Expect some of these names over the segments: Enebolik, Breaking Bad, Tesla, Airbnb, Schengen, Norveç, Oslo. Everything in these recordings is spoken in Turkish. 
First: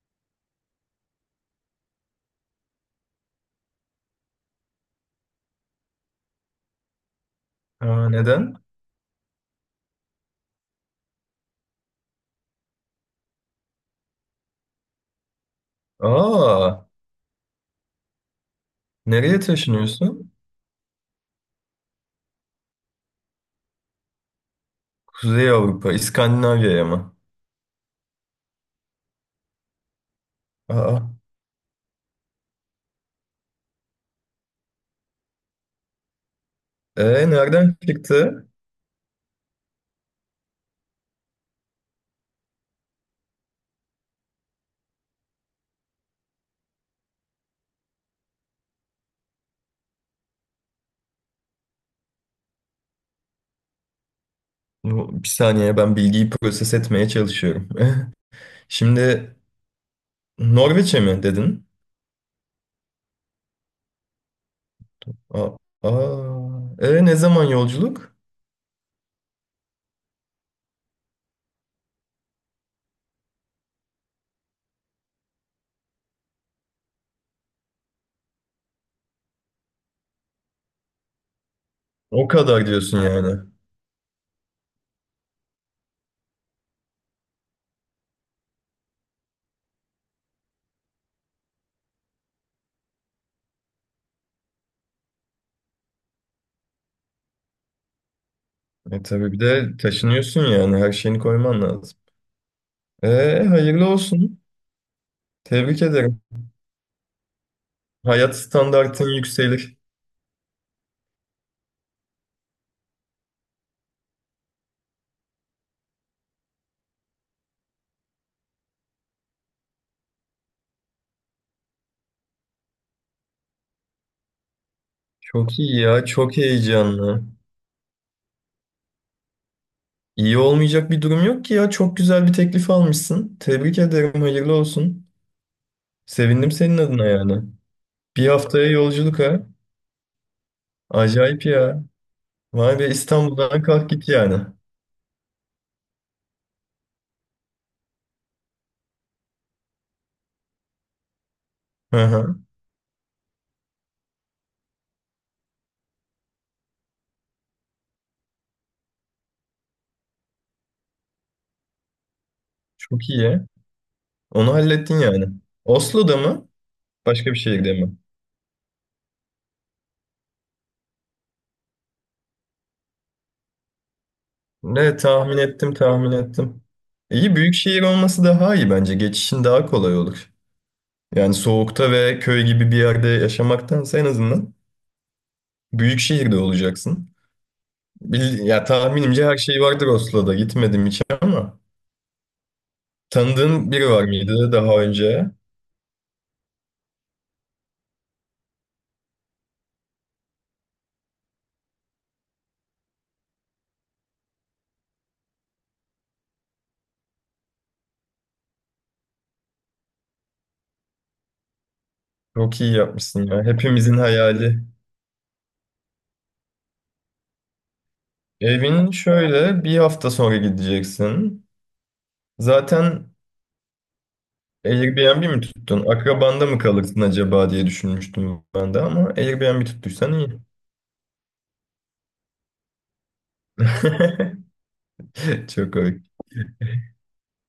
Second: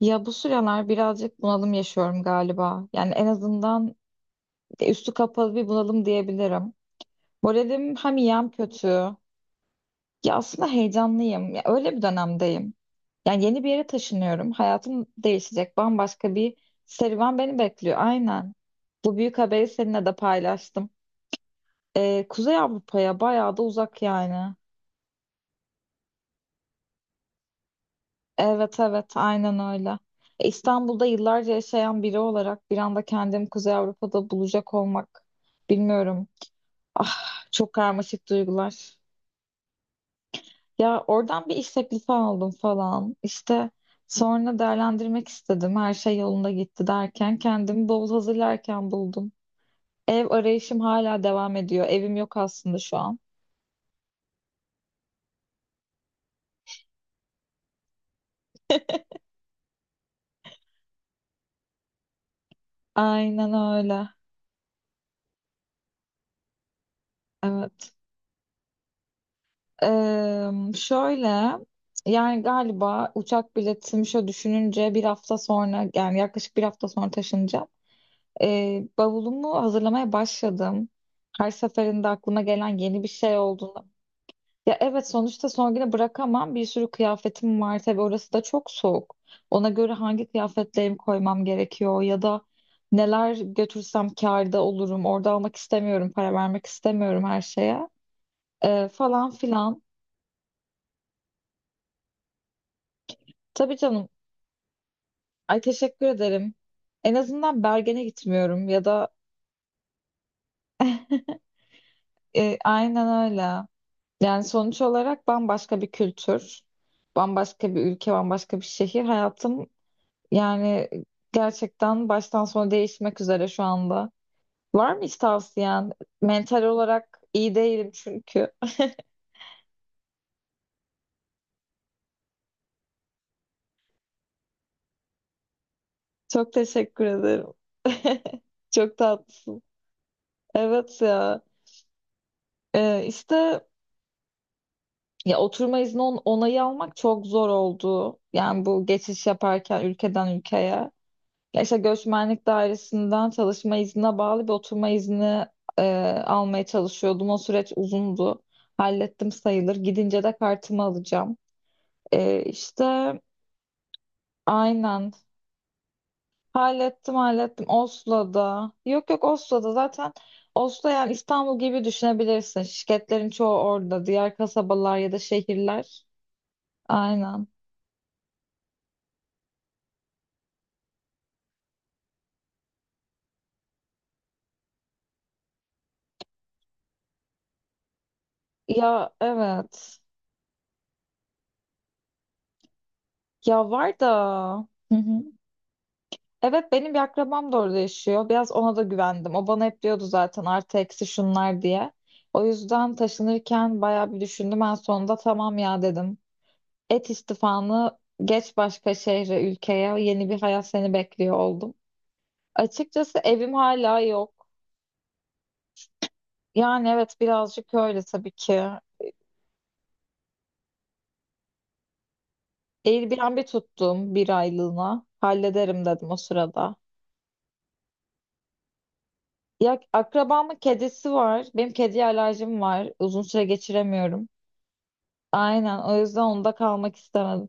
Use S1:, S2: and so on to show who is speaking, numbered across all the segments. S1: Ya bu sıralar birazcık bunalım yaşıyorum galiba. Yani en azından üstü kapalı bir bunalım diyebilirim. Moralim
S2: Aa,
S1: hem iyi hem
S2: neden?
S1: kötü. Ya aslında heyecanlıyım. Ya öyle bir dönemdeyim. Yani yeni bir yere taşınıyorum. Hayatım değişecek. Bambaşka bir
S2: Aa,
S1: serüven beni bekliyor. Aynen. Bu büyük
S2: nereye
S1: haberi seninle de
S2: taşınıyorsun?
S1: paylaştım. Kuzey Avrupa'ya bayağı da uzak yani.
S2: Kuzey Avrupa, İskandinavya'ya mı?
S1: Evet evet aynen öyle. İstanbul'da
S2: Aa,
S1: yıllarca yaşayan biri olarak bir anda kendimi Kuzey Avrupa'da bulacak olmak bilmiyorum.
S2: e,
S1: Ah, çok
S2: nereden
S1: karmaşık
S2: çıktı?
S1: duygular. Ya oradan bir iş teklifi aldım falan. İşte sonra değerlendirmek istedim. Her şey yolunda gitti derken kendimi bavul hazırlarken buldum. Ev arayışım hala devam ediyor. Evim yok aslında şu an.
S2: Bir saniye ben bilgiyi proses etmeye çalışıyorum. Şimdi Norveç'e mi dedin?
S1: Aynen öyle.
S2: Aa, aa, ne zaman
S1: Evet.
S2: yolculuk?
S1: Şöyle yani galiba uçak biletimi şöyle düşününce bir hafta sonra, yani yaklaşık bir hafta sonra taşınacağım. Bavulumu hazırlamaya başladım. Her seferinde
S2: O
S1: aklıma
S2: kadar
S1: gelen
S2: diyorsun
S1: yeni bir şey
S2: yani.
S1: olduğunda. Ya evet, sonuçta son güne bırakamam. Bir sürü kıyafetim var, tabii orası da çok soğuk. Ona göre hangi kıyafetlerimi koymam gerekiyor ya da neler götürsem kârda olurum. Orada almak istemiyorum, para vermek istemiyorum her şeye.
S2: E,
S1: Falan
S2: tabii bir de
S1: filan.
S2: taşınıyorsun yani her şeyini koyman lazım. E,
S1: Tabii
S2: hayırlı
S1: canım.
S2: olsun.
S1: Ay,
S2: Tebrik
S1: teşekkür
S2: ederim.
S1: ederim. En azından Bergen'e
S2: Hayat
S1: gitmiyorum ya da
S2: standartın yükselir.
S1: aynen öyle. Yani sonuç olarak bambaşka bir kültür, bambaşka bir ülke, bambaşka bir şehir. Hayatım yani gerçekten baştan sona değişmek üzere şu anda. Var mı hiç
S2: Çok iyi
S1: tavsiyen?
S2: ya, çok
S1: Mental olarak
S2: heyecanlı.
S1: iyi değilim çünkü.
S2: İyi olmayacak bir durum yok ki ya. Çok güzel bir teklif almışsın. Tebrik ederim, hayırlı olsun.
S1: Çok
S2: Sevindim senin
S1: teşekkür
S2: adına yani.
S1: ederim.
S2: Bir haftaya
S1: Çok
S2: yolculuk ha.
S1: tatlısın. Evet ya.
S2: Acayip ya. Vay be
S1: İşte
S2: İstanbul'dan kalk git yani.
S1: ya oturma izni onayı almak çok zor oldu. Yani bu geçiş yaparken ülkeden ülkeye. Ya işte
S2: Hı hı.
S1: göçmenlik dairesinden çalışma iznine bağlı bir oturma izni e, almaya çalışıyordum. O süreç uzundu. Hallettim sayılır. Gidince de kartımı alacağım. İşte
S2: Çok iyi ya. Onu hallettin
S1: aynen.
S2: yani. Oslo'da mı?
S1: Hallettim
S2: Başka bir
S1: hallettim.
S2: şehirde mi?
S1: Oslo'da. Yok yok, Oslo'da zaten. Oslo yani İstanbul gibi düşünebilirsin. Şirketlerin çoğu orada. Diğer
S2: Ne
S1: kasabalar ya da
S2: tahmin ettim
S1: şehirler.
S2: tahmin ettim. İyi
S1: Aynen.
S2: büyük şehir olması daha iyi bence. Geçişin daha kolay olur. Yani soğukta ve köy gibi bir yerde yaşamaktansa en azından büyük şehirde olacaksın. Ya
S1: Ya
S2: tahminimce her şey vardır
S1: evet.
S2: Oslo'da. Gitmedim hiç ama.
S1: Ya
S2: Tanıdığın biri
S1: var
S2: var mıydı
S1: da.
S2: daha
S1: Hı hı.
S2: önce?
S1: Evet, benim bir akrabam da orada yaşıyor. Biraz ona da güvendim. O bana hep diyordu zaten, artı eksi şunlar diye. O yüzden taşınırken bayağı bir düşündüm. En sonunda tamam ya dedim. Et istifanı, geç başka şehre, ülkeye. Yeni bir hayat seni bekliyor oldum.
S2: Çok iyi
S1: Açıkçası
S2: yapmışsın ya.
S1: evim
S2: Hepimizin
S1: hala yok.
S2: hayali.
S1: Yani evet, birazcık öyle tabii ki.
S2: Evin şöyle bir hafta sonra gideceksin. Zaten
S1: Airbnb tuttum bir aylığına.
S2: Airbnb mi
S1: Hallederim
S2: tuttun?
S1: dedim o
S2: Akrabanda mı
S1: sırada.
S2: kalırsın acaba diye düşünmüştüm ben de ama Airbnb
S1: Ya
S2: tuttuysan iyi.
S1: akrabamın kedisi var. Benim kediye alerjim var. Uzun süre geçiremiyorum.
S2: Çok
S1: Aynen, o
S2: komik.
S1: yüzden onda kalmak istemedim.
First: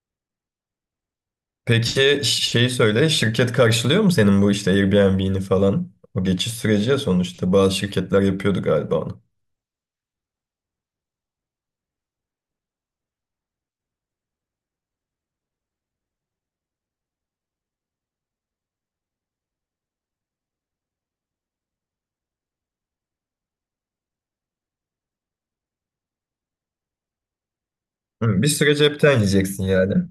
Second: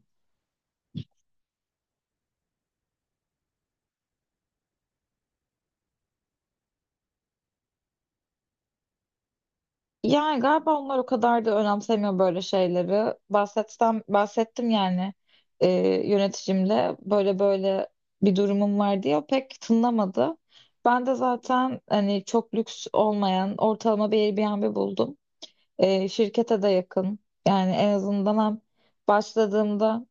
S2: Peki şey söyle, şirket karşılıyor mu senin bu işte Airbnb'ni falan? O geçiş süreci ya sonuçta. Bazı şirketler yapıyordu galiba onu.
S1: Yani galiba onlar o kadar da önemsemiyor böyle şeyleri. Bahsetsem, bahsettim yani, e, yöneticimle böyle böyle bir durumum var diye o pek tınlamadı. Ben de zaten hani çok lüks olmayan ortalama bir Airbnb buldum. Şirkete de yakın. Yani en azından
S2: Hı, bir
S1: hem
S2: süre cepten yiyeceksin yani.
S1: başladığımda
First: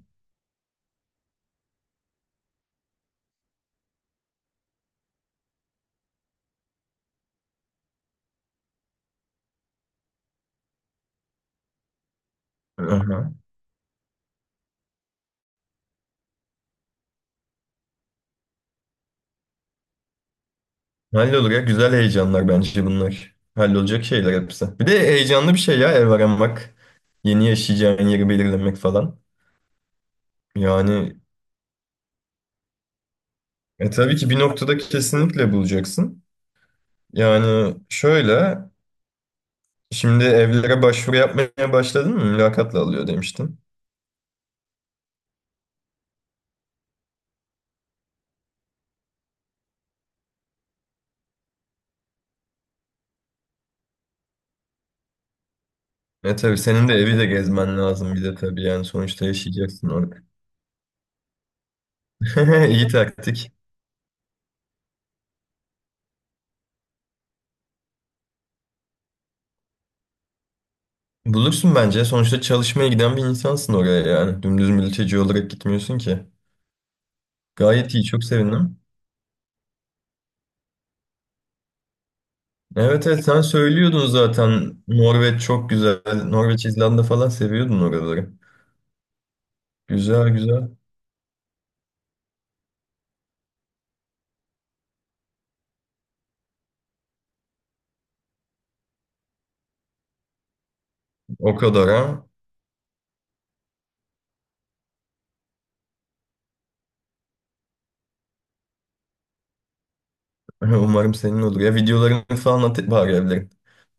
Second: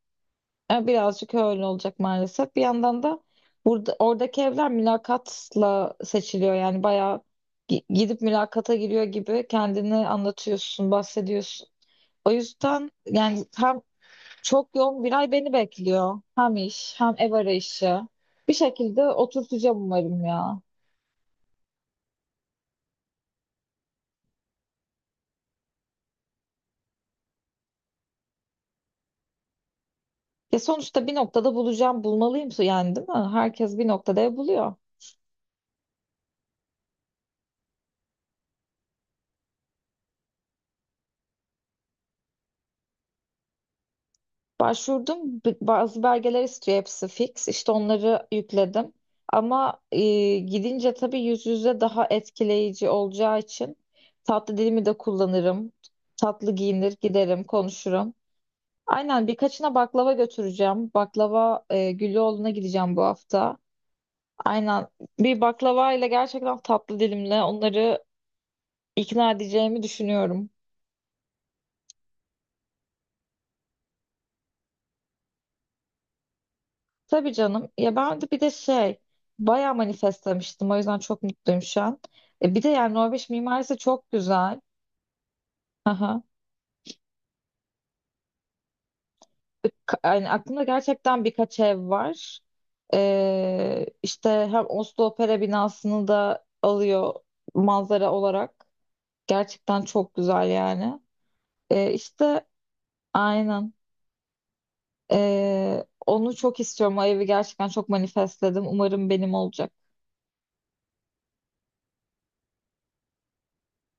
S1: birazcık öyle olacak maalesef. Bir yandan da burada oradaki evler mülakatla seçiliyor. Yani bayağı gidip mülakata giriyor gibi kendini anlatıyorsun, bahsediyorsun. O yüzden
S2: Aha.
S1: yani hem çok yoğun bir ay beni bekliyor. Hem iş, hem ev arayışı. Bir şekilde oturtacağım umarım ya.
S2: Hallolur ya. Güzel heyecanlar bence bunlar. Hallolacak şeyler hepsi. Bir de heyecanlı bir şey ya ev aramak. Yeni yaşayacağın yeri belirlemek falan.
S1: Ya sonuçta bir
S2: Yani
S1: noktada bulacağım, bulmalıyım yani, değil mi? Herkes bir
S2: tabii
S1: noktada
S2: ki
S1: ev
S2: bir
S1: buluyor.
S2: noktada kesinlikle bulacaksın. Yani şöyle şimdi evlere başvuru yapmaya başladın mı? Mülakatla alıyor demiştin.
S1: Başvurdum. Bazı belgeler istiyor, hepsi fix. İşte onları yükledim. Ama gidince tabii yüz yüze daha etkileyici olacağı için tatlı dilimi de kullanırım.
S2: E
S1: Tatlı
S2: tabii senin de
S1: giyinir,
S2: evi de
S1: giderim,
S2: gezmen
S1: konuşurum.
S2: lazım bir de tabii yani sonuçta
S1: Aynen, birkaçına
S2: yaşayacaksın
S1: baklava
S2: orada.
S1: götüreceğim. Baklava, Güllüoğlu'na
S2: İyi
S1: gideceğim bu
S2: taktik.
S1: hafta. Aynen, bir baklava ile gerçekten tatlı dilimle onları ikna edeceğimi düşünüyorum.
S2: Bulursun bence. Sonuçta çalışmaya giden bir insansın oraya yani. Dümdüz mülteci olarak gitmiyorsun ki.
S1: Tabii canım.
S2: Gayet
S1: Ya
S2: iyi,
S1: ben
S2: çok
S1: de bir de
S2: sevindim.
S1: şey, bayağı manifestlemiştim. O yüzden çok mutluyum şu an. Bir de yani
S2: Evet evet
S1: Norveç
S2: sen
S1: mimarisi
S2: söylüyordun
S1: çok güzel.
S2: zaten. Norveç çok güzel.
S1: Aha.
S2: Norveç, İzlanda falan seviyordun oraları. Güzel
S1: Yani aklımda
S2: güzel.
S1: gerçekten birkaç ev var. İşte hem Oslo Opera binasını da alıyor manzara olarak. Gerçekten çok güzel yani.
S2: O kadar ha.
S1: İşte aynen. Onu çok istiyorum. O evi gerçekten çok manifestledim. Umarım benim olacak.
S2: Umarım senin olur. Ya videolarını falan at bari evlerin.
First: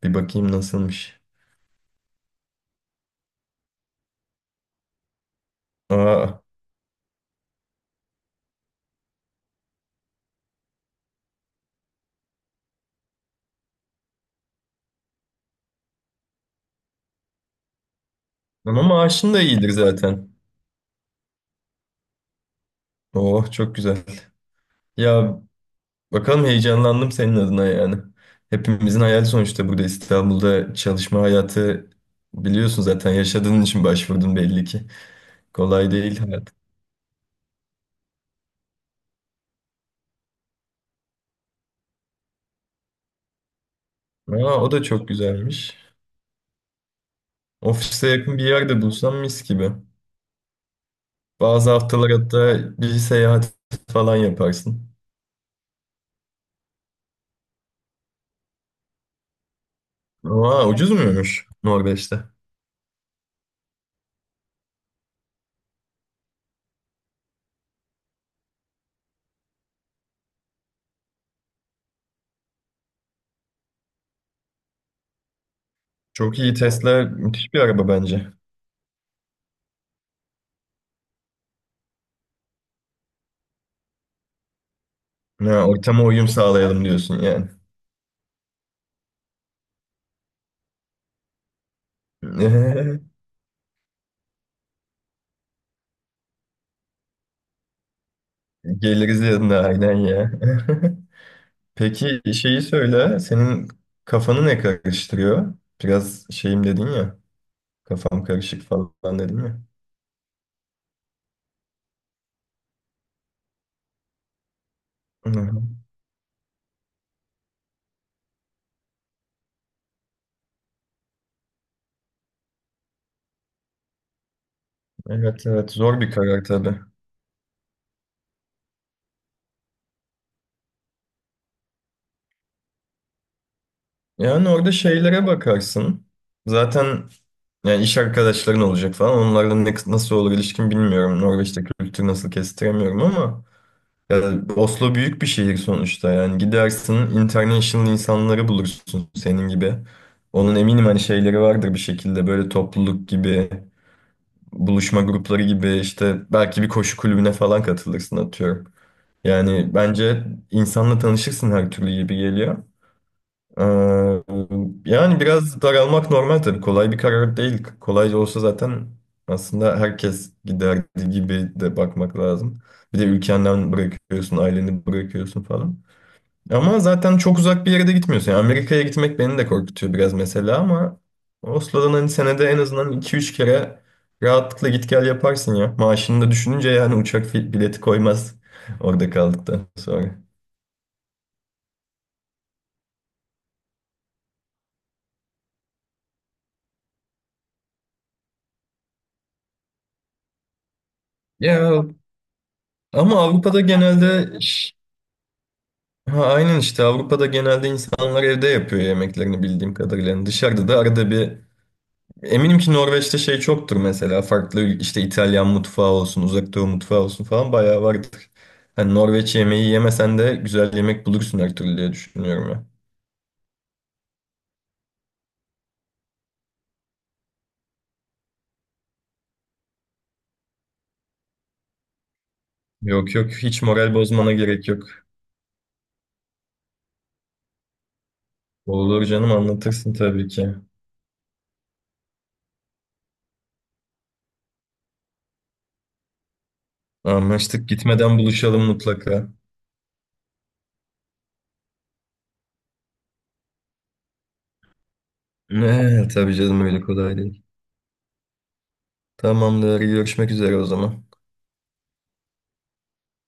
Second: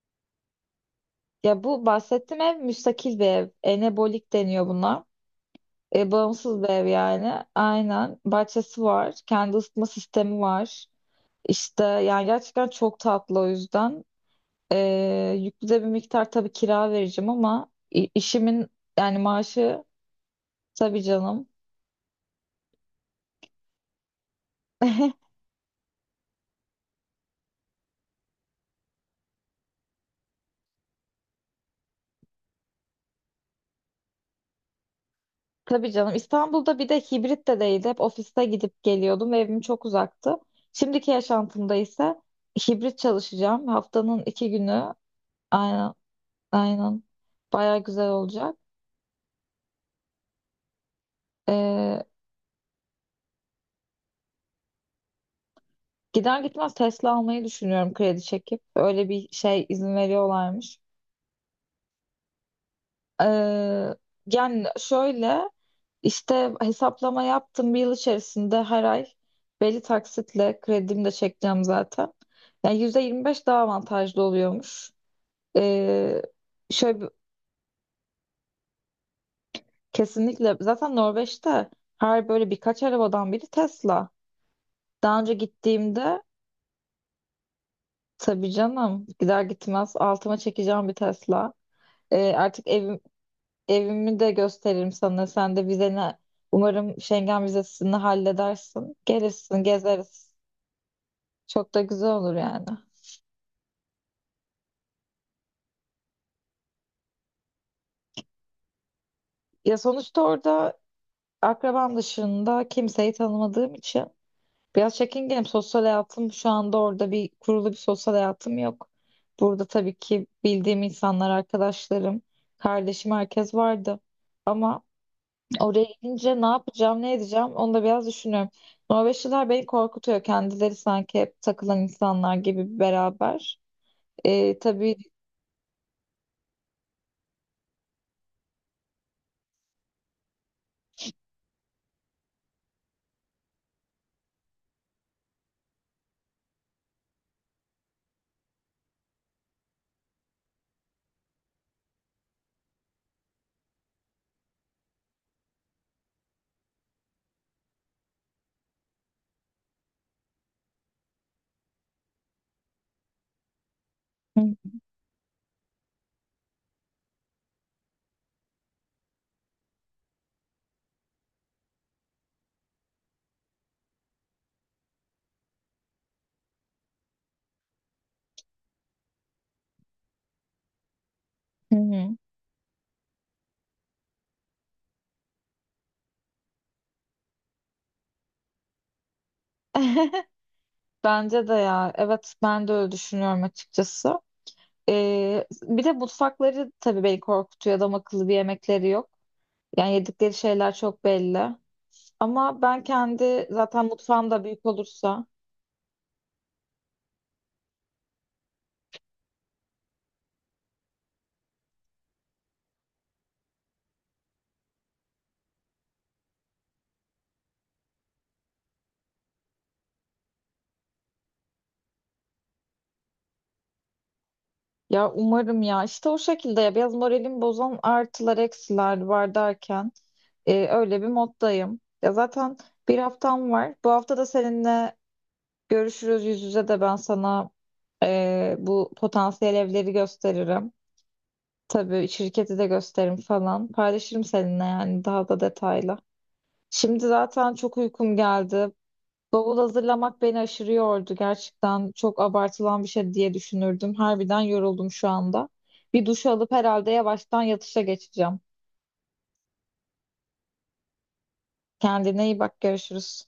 S2: Bir bakayım nasılmış.
S1: Ya bu bahsettiğim ev müstakil bir ev. Enebolik deniyor buna.
S2: Aa,
S1: Bağımsız bir ev yani. Aynen. Bahçesi var. Kendi ısıtma sistemi var. İşte yani gerçekten çok tatlı, o yüzden. E, Yüklü de bir miktar tabii kira vereceğim ama işimin
S2: ama
S1: yani
S2: maaşın da iyidir
S1: maaşı,
S2: zaten.
S1: tabii canım.
S2: Oh çok güzel. Ya bakalım, heyecanlandım senin adına yani. Hepimizin hayali sonuçta, burada İstanbul'da çalışma hayatı biliyorsun zaten, yaşadığın için başvurdun belli ki.
S1: Tabii
S2: Kolay
S1: canım.
S2: değil hayat.
S1: İstanbul'da bir de hibrit de değildi. Hep ofiste gidip geliyordum ve evim çok uzaktı. Şimdiki yaşantımda ise hibrit çalışacağım. Haftanın iki
S2: Aa, o da
S1: günü.
S2: çok güzelmiş.
S1: Aynen. Aynen. Baya
S2: Ofise
S1: güzel
S2: yakın bir
S1: olacak.
S2: yerde bulsam mis gibi. Bazı
S1: Ee,
S2: haftalar hatta bir seyahat falan yaparsın.
S1: Gider gitmez Tesla almayı düşünüyorum, kredi çekip. Öyle bir şey, izin
S2: Aa,
S1: veriyorlarmış.
S2: ucuz muymuş Norveç'te?
S1: Ee, Yani şöyle, işte hesaplama yaptım, bir yıl içerisinde her ay belli taksitle kredimi de çekeceğim zaten. Yani %25 daha avantajlı oluyormuş. Ee,
S2: Çok iyi,
S1: şöyle
S2: Tesla
S1: bir-
S2: müthiş bir araba bence.
S1: Kesinlikle zaten Norveç'te her böyle birkaç arabadan biri Tesla. Daha önce
S2: Ha, ortama
S1: gittiğimde.
S2: uyum sağlayalım diyorsun yani.
S1: Tabii canım. Gider gitmez altıma çekeceğim bir Tesla. Artık evimi de gösteririm sana. Sen de vizeni, umarım Schengen vizesini halledersin.
S2: Geliriz yanına
S1: Gelirsin,
S2: aynen
S1: gezeriz.
S2: ya.
S1: Çok da güzel
S2: Peki
S1: olur
S2: şeyi
S1: yani.
S2: söyle, senin kafanı ne karıştırıyor? Biraz şeyim dedin ya, kafam karışık falan dedin ya.
S1: Ya sonuçta orada akrabam dışında kimseyi tanımadığım için biraz
S2: Hı
S1: çekingenim.
S2: hı.
S1: Sosyal hayatım şu anda, orada bir sosyal hayatım yok. Burada tabii ki bildiğim insanlar, arkadaşlarım, kardeşim, herkes vardı. Ama
S2: Evet evet,
S1: oraya
S2: zor bir
S1: gidince
S2: karar
S1: ne
S2: tabii.
S1: yapacağım, ne edeceğim, onu da biraz düşünüyorum. Norveçliler beni korkutuyor. Kendileri sanki hep takılan insanlar gibi beraber.
S2: Yani orada
S1: Tabii.
S2: şeylere bakarsın. Zaten yani iş arkadaşların olacak falan. Onlarla ne, nasıl olur ilişkin bilmiyorum. Norveç'te kültür nasıl kestiremiyorum ama ya Oslo büyük bir şehir sonuçta. Yani gidersin, international insanları bulursun senin gibi. Onun eminim hani şeyleri vardır bir şekilde, böyle topluluk gibi buluşma grupları gibi, işte belki bir koşu kulübüne falan katılırsın atıyorum. Yani bence insanla tanışırsın, her türlü gibi geliyor. Ee,
S1: Hı
S2: yani biraz daralmak normal tabii. Kolay bir karar değil. Kolay olsa zaten aslında herkes giderdi gibi de bakmak lazım. Bir de ülkenden bırakıyorsun, aileni bırakıyorsun falan. Ama zaten çok uzak bir yere de gitmiyorsun. Yani Amerika'ya gitmek beni de korkutuyor biraz mesela ama
S1: hı.
S2: Oslo'dan hani
S1: Hı.
S2: senede en azından iki üç kere rahatlıkla git gel yaparsın ya. Maaşını da düşününce yani uçak bileti koymaz orada kaldıktan sonra.
S1: Bence de ya. Evet, ben de öyle düşünüyorum açıkçası. Bir de mutfakları tabii beni korkutuyor. Adam akıllı bir yemekleri yok. Yani yedikleri şeyler çok belli.
S2: Ya
S1: Ama ben
S2: ama
S1: kendi
S2: Avrupa'da
S1: zaten mutfağım
S2: genelde
S1: da büyük olursa,
S2: ha, aynen, işte Avrupa'da genelde insanlar evde yapıyor yemeklerini bildiğim kadarıyla. Yani dışarıda da arada bir, eminim ki Norveç'te şey çoktur mesela. Farklı işte İtalyan mutfağı olsun, Uzak Doğu mutfağı olsun falan bayağı vardır. Hani Norveç yemeği yemesen de güzel yemek bulursun her türlü diye düşünüyorum ya.
S1: ya umarım ya işte o şekilde, ya biraz moralimi bozan artılar eksiler var derken öyle bir moddayım. Ya zaten bir
S2: Yok yok,
S1: haftam
S2: hiç
S1: var. Bu
S2: moral
S1: hafta da
S2: bozmana gerek yok.
S1: seninle görüşürüz yüz yüze, de ben sana bu
S2: Olur canım,
S1: potansiyel evleri
S2: anlatırsın tabii ki.
S1: gösteririm. Tabii şirketi de gösteririm falan. Paylaşırım seninle yani, daha da detaylı. Şimdi zaten
S2: Anlaştık,
S1: çok uykum
S2: gitmeden buluşalım
S1: geldi.
S2: mutlaka.
S1: Bavul hazırlamak beni aşırı yordu. Gerçekten çok abartılan bir şey diye düşünürdüm. Harbiden yoruldum şu anda. Bir
S2: Ne
S1: duş
S2: tabii
S1: alıp
S2: canım, öyle
S1: herhalde
S2: kolay
S1: yavaştan
S2: değil.
S1: yatışa geçeceğim.
S2: Tamamdır, görüşmek üzere o zaman.
S1: Kendine iyi bak, görüşürüz.